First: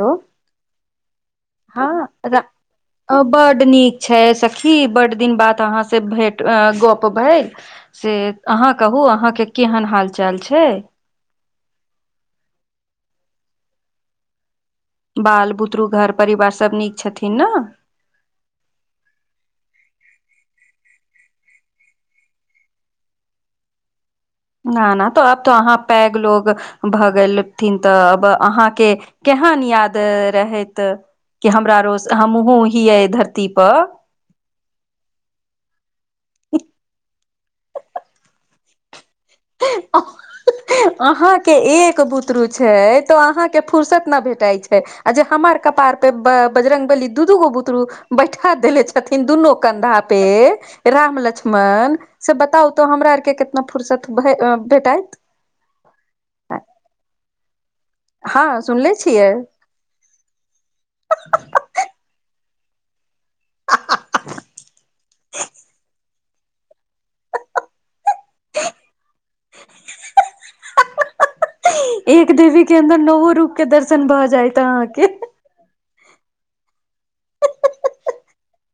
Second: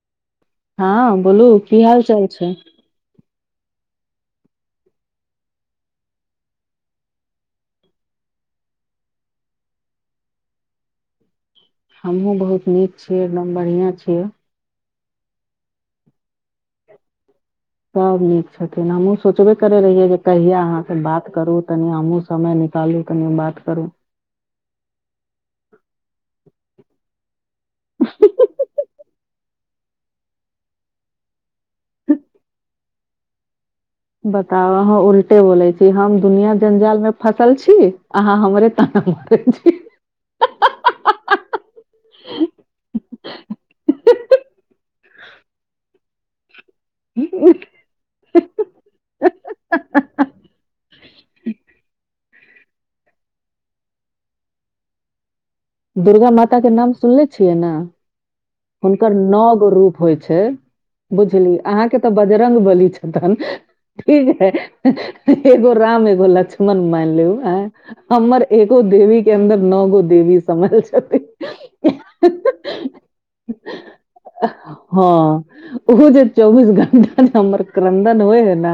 Hello हँ बोलू की हाल चाल छै बड नीक छै सखी बड दिन बाद अहाँसँ भेट गप भेल। से अहाँ कहू अहाँकेँ केहन हाल चाल छै? हमहुँ बहुत नीक छियै एकदम बढ़िआँ छियै। बाल बुतरु घर परिवार सब नीक छथिन न सभ नीक छथिन हमहुँ सोचबे करै रहियै जे कहिया अहाँसँ बात करू तनि हमहूँ समय निकालू कनि बात करु। न ना तऽ आब तऽ अहाँ पैघ लोग भ गेलथिन तऽ अब अहाँकेँ केहन याद रहैत कि हमरा रोज हमहुँ हीअ धरतीप बताउ अहाँ उल्टे बोले छी हम दुनिया जंजाल में फसल छी अहाँ हमरे तन मारय छि। [unintelligible] अहाँकेँ एक बुतरू छै तो अहाँकेँ फुर्सत नै भेटाई छै आ जे हमर कपार पर जे बजरंगबली दू दूगो बुतरू बैठा देेले छथिन दुनू कंधा पे राम लक्ष्मण से बताउ तो हमरा आर केँ कितना फुर्सत भ भेटत? दुर्गा माता कऽ नाम सुनले छियै न हँ [inaudible] सुनले हुनकर छियै नओ गो रूप होइ छै। बुझली अहाँ केँ तऽ बजरंगबली छथन ठीक है एगो राम एगो लक्ष्मण नमानि लिउ हमर एगो देवी केँ अन्दर नओ गो देवी समैल छथिन। एक देवी केँ अन्दर नओ रूप केँ दर्शन भऽ जायत अहाँकेँ ओ जे चौबीस घंटा नजे हमर क्रन्दन होइ है न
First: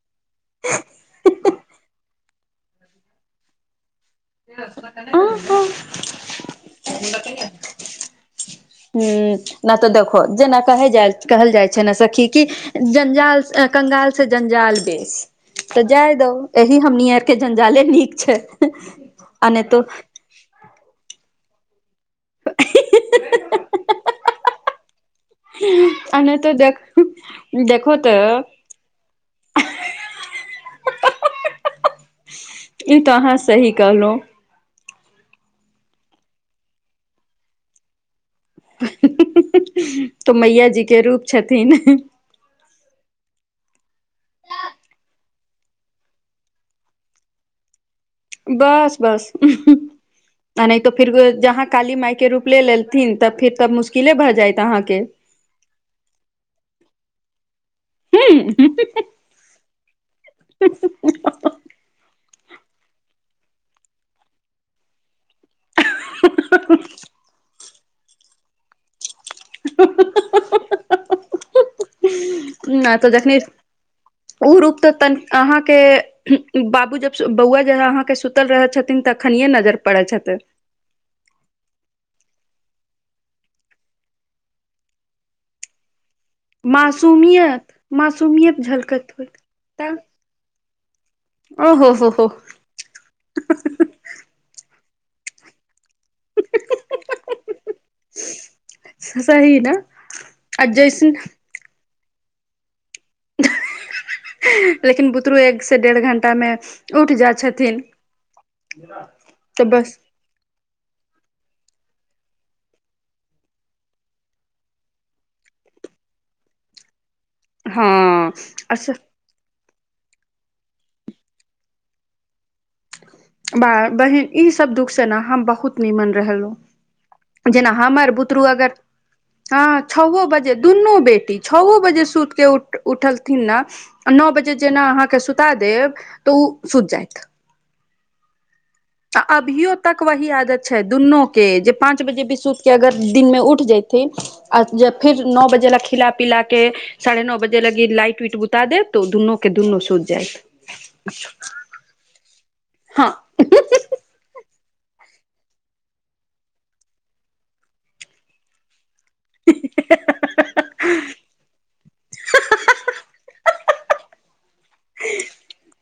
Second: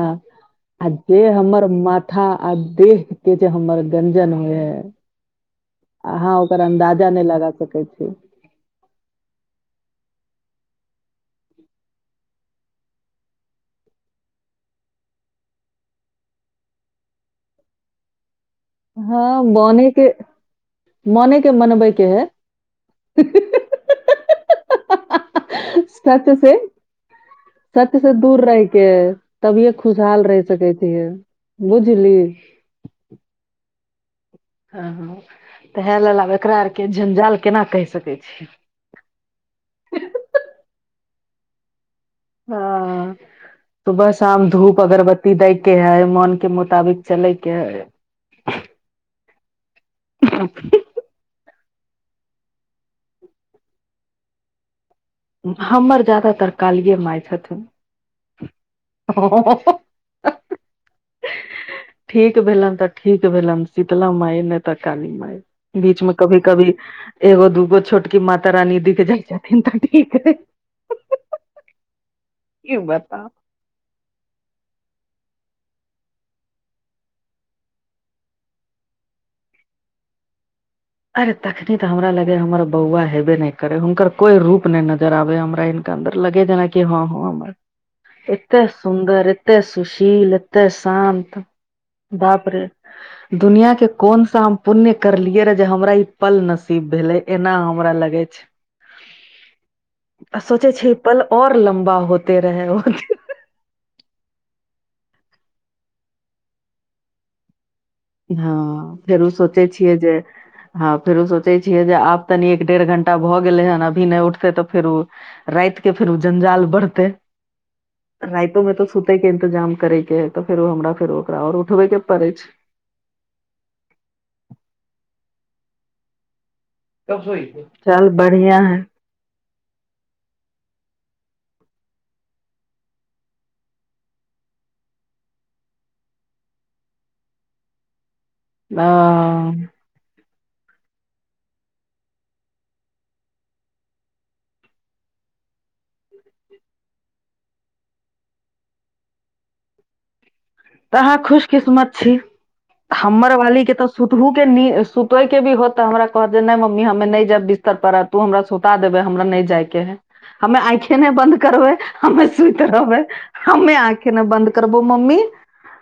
आ जे हमर माथा आ देह के जे हमर गंजन होइ है अहाँ ओकर अन्दाजा नहि लगा सकै छी।। ह नहि तऽ देखो जेना कह जा कहल जाइ छै ने सखी कि जञ्जाल कगाल से जञ्जाल बेस। त जाय दौ एहि हमनी आर के जंजाले नीक छै। ह आ नहि तो बने आ के मने के मनबेके है। हाहाहा [unintelligible] आ नै तो देख देखो सत्य से तऽ दूर रहिके तभिए खुशहा लऽ रहि सकै छै। बुझली ई तऽ अहाँ सही कहलहुँ। हँ तऽ हएह लेल आब एकरा आरके जंजाल केना कहि सकैत छी हाहा तऽ मैया जी के रूप छथिन। ह सुबह शाम धूप अगरबत्ती दै के है मोन के मुोताबिक चले के बस बस हम्म आ न तऽ फिर जहाँ काली मायके रूप ले लेलथिन तऽ फिर तब मुश्किले भऽ जायत अहाँकेँ हमर ज्यदातर कालिए माय छथिन। ह नहि हाँ हाहाहा - [unintelligible] ठीक भेलनि तऽ ठीक भेलन शीतला माय नहि तऽ काली मा बीच मे कभी कभी एगो दूगो छोटकी माता रानी दिख जाइ छथिन तऽ ह ठीक हय की नहि तऽ बताउ जखनी ओ रूप तऽ तइन अहाँकेँ बाबू जब बौआ जे अहाँकेँ सुतल रहै छथिन तऽ खनिये नजर पड़ै छथि। अरे तखनी तऽ हमरा लगे हमर बौआ हेबे नहि करे हुनकर कोई रूप नै नजर आबे हमरा। अन्दर लगे जेना कि ह ह मासूमियत अरे मासूमियत एते झलकत सुन्दर होइत एते तऽ सुशील तऽ शान्त ओ हो हो हो बापरे दुनिया के कोन सा हम पुण्य करलियै रह जे हमरा पल नसीब भेले एना हमरा लगे छै। सही ने आ सोचे छै जैसन पल और लम्बा होते रह ओ छै लेकिन बुतरू एकसँ डेढ़ घण्टामे उठ जाइ छथिन। ह फेरो सोचै तऽ छियै बस जे ह फेरो सोचै छियै जे आब तनी एक डेढ़ घंटा भऽ गेलै हन अभी नहि उठते तऽ फेरो राति के फेर ओ जंजाल बढ़ते हँ राइतोमे तऽ अच्छा सु के इन्तजाम करे के है तऽ फेरो हमरा फेर ओकरा आर उठबे के पड़े छै बा बहिन ईसभ दुखसँ ने हम बहुत निमन रहलहुँ कब सोइब जेना चल हमर बुतरू बढ़िया अगर। है ह छओ बजे दुनू बेटी छओ बजे सुति कऽ उठ उठलथिन ने नओ बजे जेना अहाँकेँ सुता देब तऽ ओ सुति जायत ह। आ अभियो तक वही आदत छै दुनू के ज पाँच बजे बिसुतके अगर दिनमे उठि जयथिन आ जे फेर नओ बजे लए खिला पिला क साढ़े नओ बजे लगी लाइट उइट बुता देत तऽ ओ दुनू के दुनू सोति जायत अहाँ खुशकिस्मत छी हँ हमर वाली के तऽ सुतहुू के नी सुते के भी होत ते हमरा कहत दे नय मम्मी हमे नय जायब बिस्तर पर तू हमरा सुता देबै हमरा नय जायके है हमे अइखे नय बंन्द करबै हमे सुति रहबै हमे आखे ने बन्द करबौ मम्मी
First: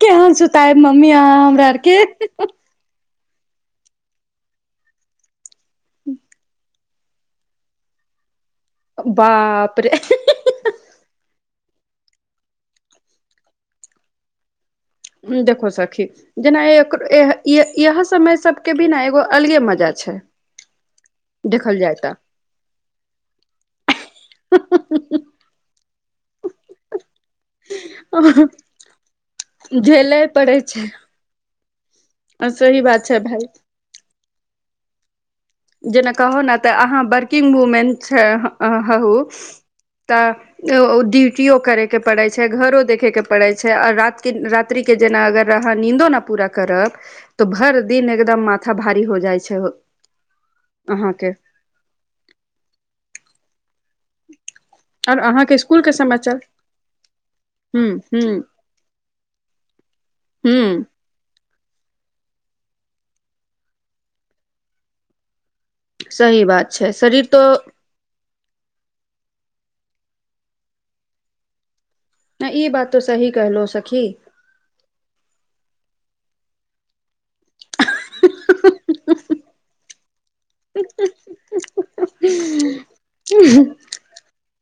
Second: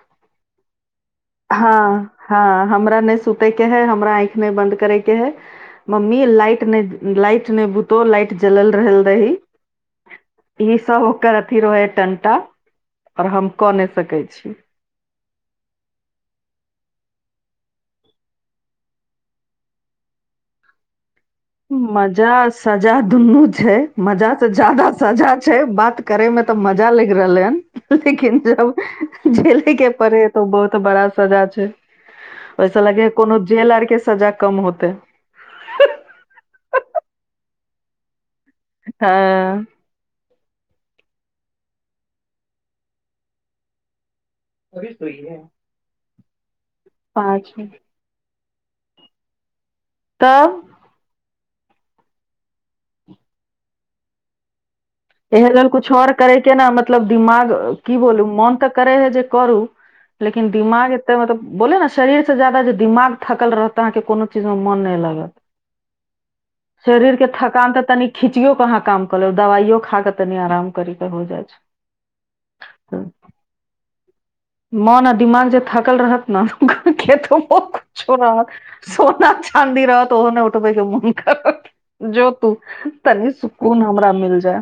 केहन सुताय मम्मी यहाँ हमरा हँ आर के हँ हमरा नय सुते के है हमरा आँखि नय बंद करे के है मम्मी लाइट नय लाइट नय बुतो लाइट जलल रहल बाप रे रहोलदीही ई सब ओकर अथी रहे ह टंटा और हम क नय सकै छी उ देखो सखी जेना एक इय इह समय सबके भी ने एगो अलगे मजा छै देखल जाय तऽ मजा सजा दुन्नू छै मजा तऽ जादा सजा छै बात करे में तऽ मजा लगि रहले हन लेकिन जब झेले के पड़े है त पड़ै बहुत छै बड़ा सजा छै ओहिस सही बात लागे छै कोनो भाय जेल आर के सजा कम होते जेना कहो ने तऽ अहाँ वर्किंग वूमेन छ हू हँ त ड्यूटियो करयके पड़ै छै घरो देखेके पड़ै छै आओ रात कि रात्रि के जेना अगर अहा नींदो ना पूरा करब तो पाँच में भर [unintelligible] एकदम माथा भारी हो जाइ छै तऽ अहाँके आओर एहि अहाँके लेल स्कुल कुछ के ओर समाचार करैके ने मतलब दिमाग हूं की बोलू हूं मोन ता करे है जे करू लेकिन हूं दिमाग त मतलब बोलो ने शरीर से जादा जे दिमाग थकल रहत अहाँके कोनो चीज मे मन नय लागत सही बात छै शरीर के तो थकान त तनिक खिचियो क अहाँ काम क लेब दवाइयो खा क तनि आराम करें क हो जाइ छै न ई बात तो सही कहलो सखी मन आ दिमाग जे थकल रहत ने [unintelligible] [unintelligible] कुछोन सोना चानदी रह त ओहोने उठ [unintelligible] मोन करत जोतू तनी सुकून हमरा मिल जाय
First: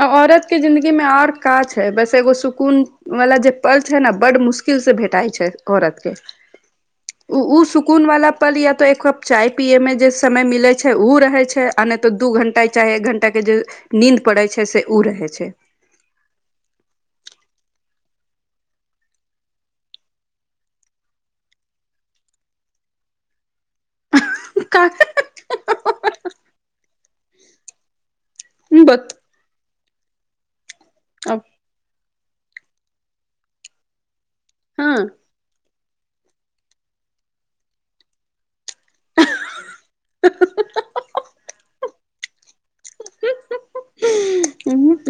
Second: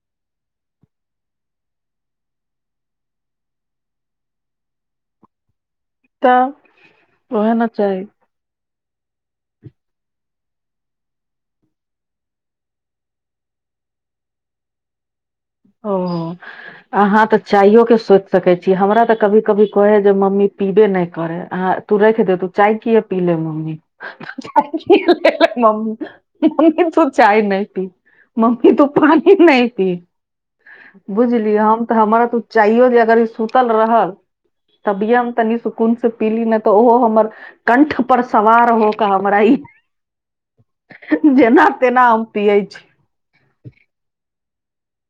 अब औरत के जिन्दगी मे आओर का छै बस एगो सुकून [unintelligible] जे पल छै ने बड मुश्किल से भेटाइ छै औरत तऽ ऊ ओहे ऊ ने सुकून चाही वाला पल या त एक कप चाय पियैमे जे समय मिलै छै ऊ रहै छै आ नय त दू घण्टा चाहे एक घण्टाके जे नीन्द पड़ै छै से ऊ रहै छै ओ अहाँ त चाइयो के सोइच सकैत छी हमरा त कभी कभी कहय जे मम्मी पीबे नय करय आहाँ तू राइख दे तू चाय किए पीले मम्मी का [unintelligible] मम्मी [unintelligible] चाय नहि पी मम्मी तु बत पानी नय पी अब बुझलिय हम त हमरा त चाहियो जे अगर ई सुतल रहल हँ तभिय हम तनी सु [unintelligible] से पीली नहि त ओहो हमर कंठ पर सवार होक हमरा ई जेना तेना हम पियै छी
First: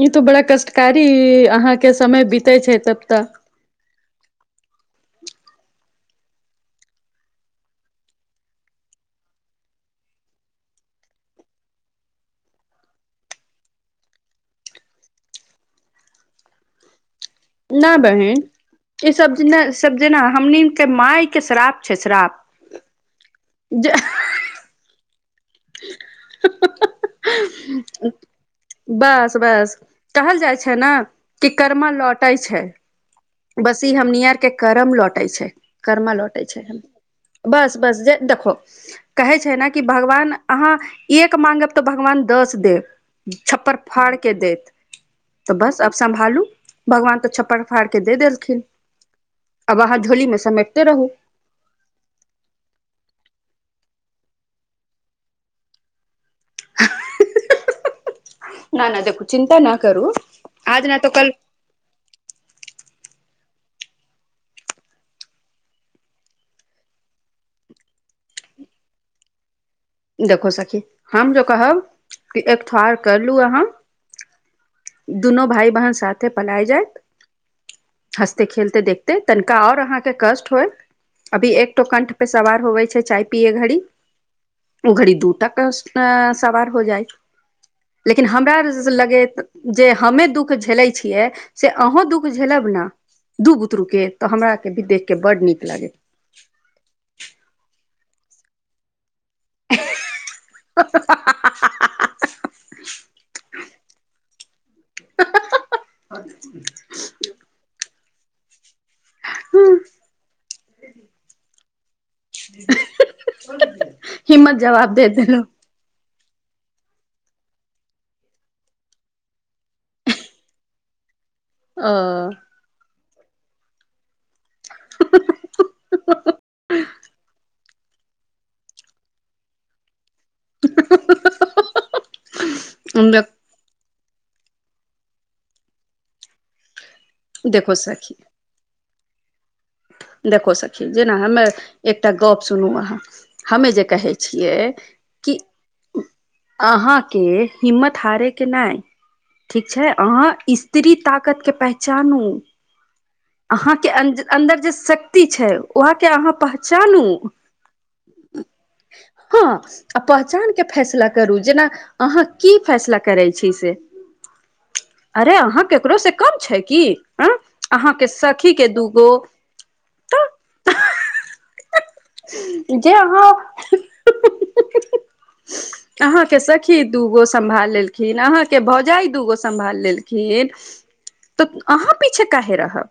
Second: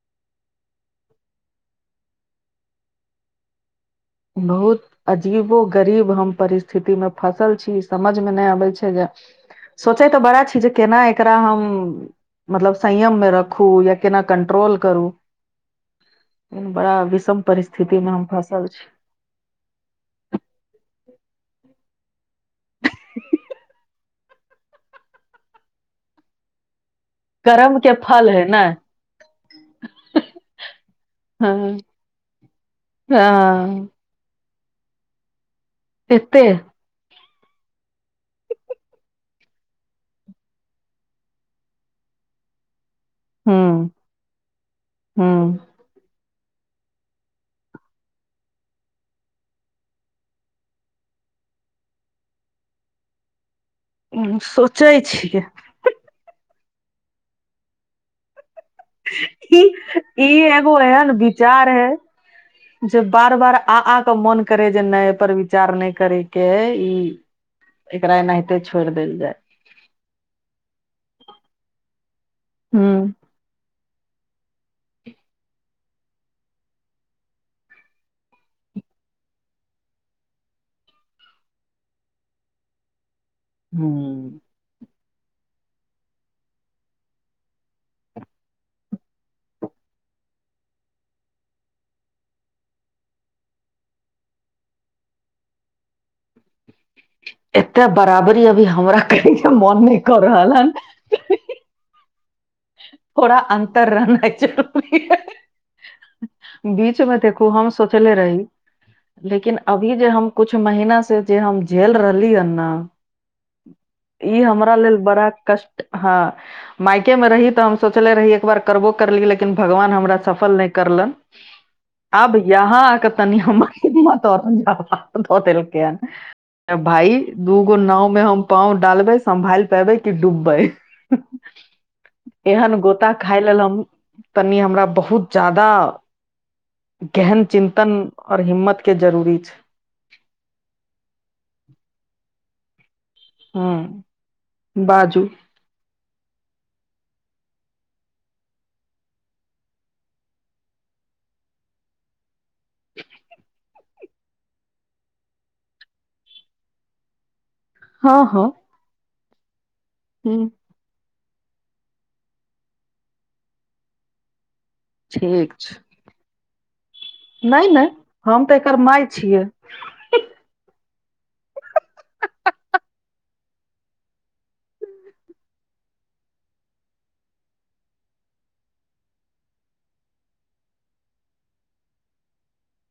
ई त बड़ा कष्टकारी अहाँके समय बीते छै तब त बहुत अजीबो गरीब हम परिस्थितिमे फँसल छी समझमे नै अबै छै जे सोचै तऽ बड़ा छी जे केना एकरा हम मतलब संयम में रखू या केना कंट्रोल करू बड़ा विषम परिस्थिति म हम फसल छी सबजेन सबजेना हमनि केँ माय के श्राप छै श्राप [inaudible] जे [unintelligible] करम कऽ फल है ने बस बस कहल जाय छै न कि हँ कर्मा लौटे छै बस हँ ई हमनीयाआर केँ करम लौटय छै करमा एते लौटय छै बस बस जे देखउ कहै छै न कि भगवान अहाँ एक माँगब तऽ भगवान दस देब छप्पर हूँ फाड़ केँ देत तऽ हूँ [inaudible] बस अब सम्भालू भगवान तऽ छप्पर फाड़ दे देलखिन [inaudible] अब अहाँ झोली मे समैटिते रहू उ सोचै छियै [unintelligible] [unintelligible] चिन्ता [unintelligible] न करू इ एगो आज न एहेन तऽ कल विचार है जे बार बार आ आ कऽ मोन करे जे नै यै पर विचार नै करेके इ एकरा एनाहिते छोइर देल जाय देखु सखी हम जे कहब कि एक हूँ ठर करलू अहाँ दुनू भाइ बहन साथ पलाय जाइत हँसते खेलते देखते तनिका और अहाँकेँ कष्ट होयत अभी एकटो कंठ पे सवार होवे छै चाय पिय घड़ी हूँ ओ घड़ी दू कंठ पै सवार हो जाइ लेकिन हमरा लगैत जे हमे दुःख झेलै छियै से अहूं दुःख झेलब ने दू बुतरू केँ तऽ हमरा केँ भी देख केँ बड नीक लागेत एते बराबरी अभी हमरा करय केँ मोन नै कऽ रहल हन थोड़ा अन्तर रहनाय जरुरी अय बीच मे देखू हम सोचले रही लेकिन अभी जे हम कुछ महीना से जे हम झेल रहल ली ह न [inaudible] इ हिम्मत हमरा जवाब लेल दे बडा देलहु कष्ट हँ माइके म रही तऽ हम सोचले रही एक बार करबो करली लेकिन भगवान हमरा सफल नै करलन आब अ यहां आके तनी हमर [unintelligible] दऽ देलकै हन [inaudible] भाय दूगो नाव में हम पांव डालबय सम्भाल पेबे की डूबबय एहन गोता खाय लेल हम [inaudible] तनि हमरा बहुत जादा [inaudible] गेहन देखो चिन्तन सखी और हिम्मत केँ जरूरी छै देखो सखी जेना हमे एकटा गप सुनु अहाँ हमे जे ह कहै छियै बाजू कि अहाँ केँ हिम्मत हारे केँ नै ठीक छै अहाँ स्त्री ताकत केँ पहचानू [unintelligible] अहाँकेँ अन्दर जे शक्ति छै वहाँ केँ अहाँ पहचानू हँ हं हँ आ पहचान के फैसला करू जेना अहाँ की फैसला करै छी से अरे अहाँ केकरो से कम छै की अ नय नय अहाँके हम त सखीके एकर दूगो माई छियै जे अहाँ [inaudible] [inaudible] अहाँके सखी दूगो सम्भाल लेलखिन अहाँके भौजाइ दूगो सम्भाल लेलखिन तऽ अहाँ पीछे काहे रहब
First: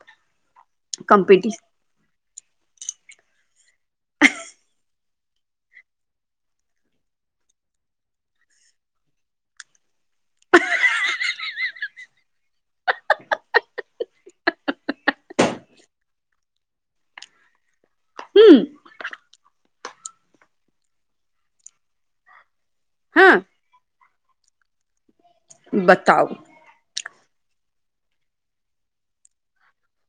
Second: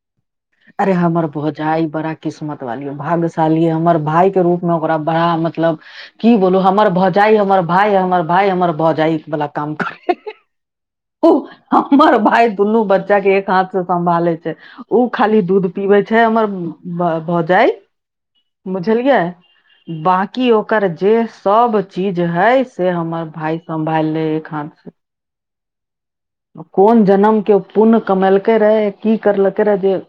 अरे हमर कम्पीटिशन भौजाई बड़ा किस्मत वाली भाग्यशाली ह हमर भााय के रूप मे ओकरा बड़ा मतलब की बोलो हमर भौजाइ हमर भाय हमर भाय हमर भौजाइ वाला काम करे ओ हमर भाय दुनू बच्चा के एक हाथ से सम्भाले छै ओ खाली दूध पीबे छै हमर भौजाई ह बुझलियै बाकी ओकर जे सब चीज हय से हमर हँ भााय सम्भाल लेहे एक हाथ से बताऊ कोन जनम के उ पुण्य कमेलकै रहए की करलकै रहए जे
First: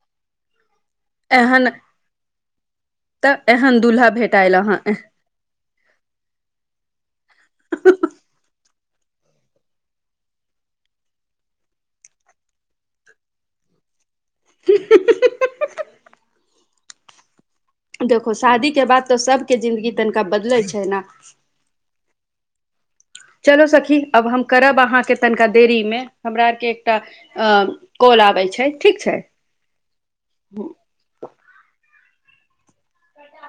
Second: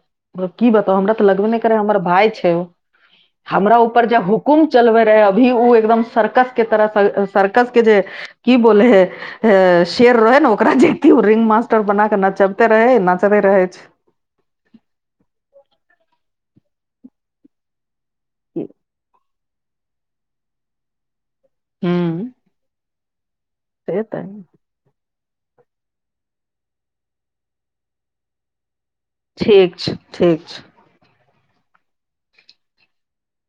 की बताऊ हमरा तऽ लगबे नइ एहन करे हमर भाय छै ओ तऽ हमरा एहन ऊपर दूल्हा जे भेटायल हुकुम अहाँ चलबे रहे अभी ओ एकदम सर्कस के तरह सर्कस के जे की बोलेहे हे शेर रहै ने ओकरा जे की ओ रिंग मास्टर बना के नचेबते रहे नाचते रहे छै [inaudible] देखो शादीके बाद तऽ सभके जिन्दगी तनिका बदलै छै न [inaudible] चलो सखी से अब तऽ हम करब अहाँके तनिका देरी में हमरा आर के एकटा अ कॉल आबे छै ठीक छै ठीक छै ठीक छै कटा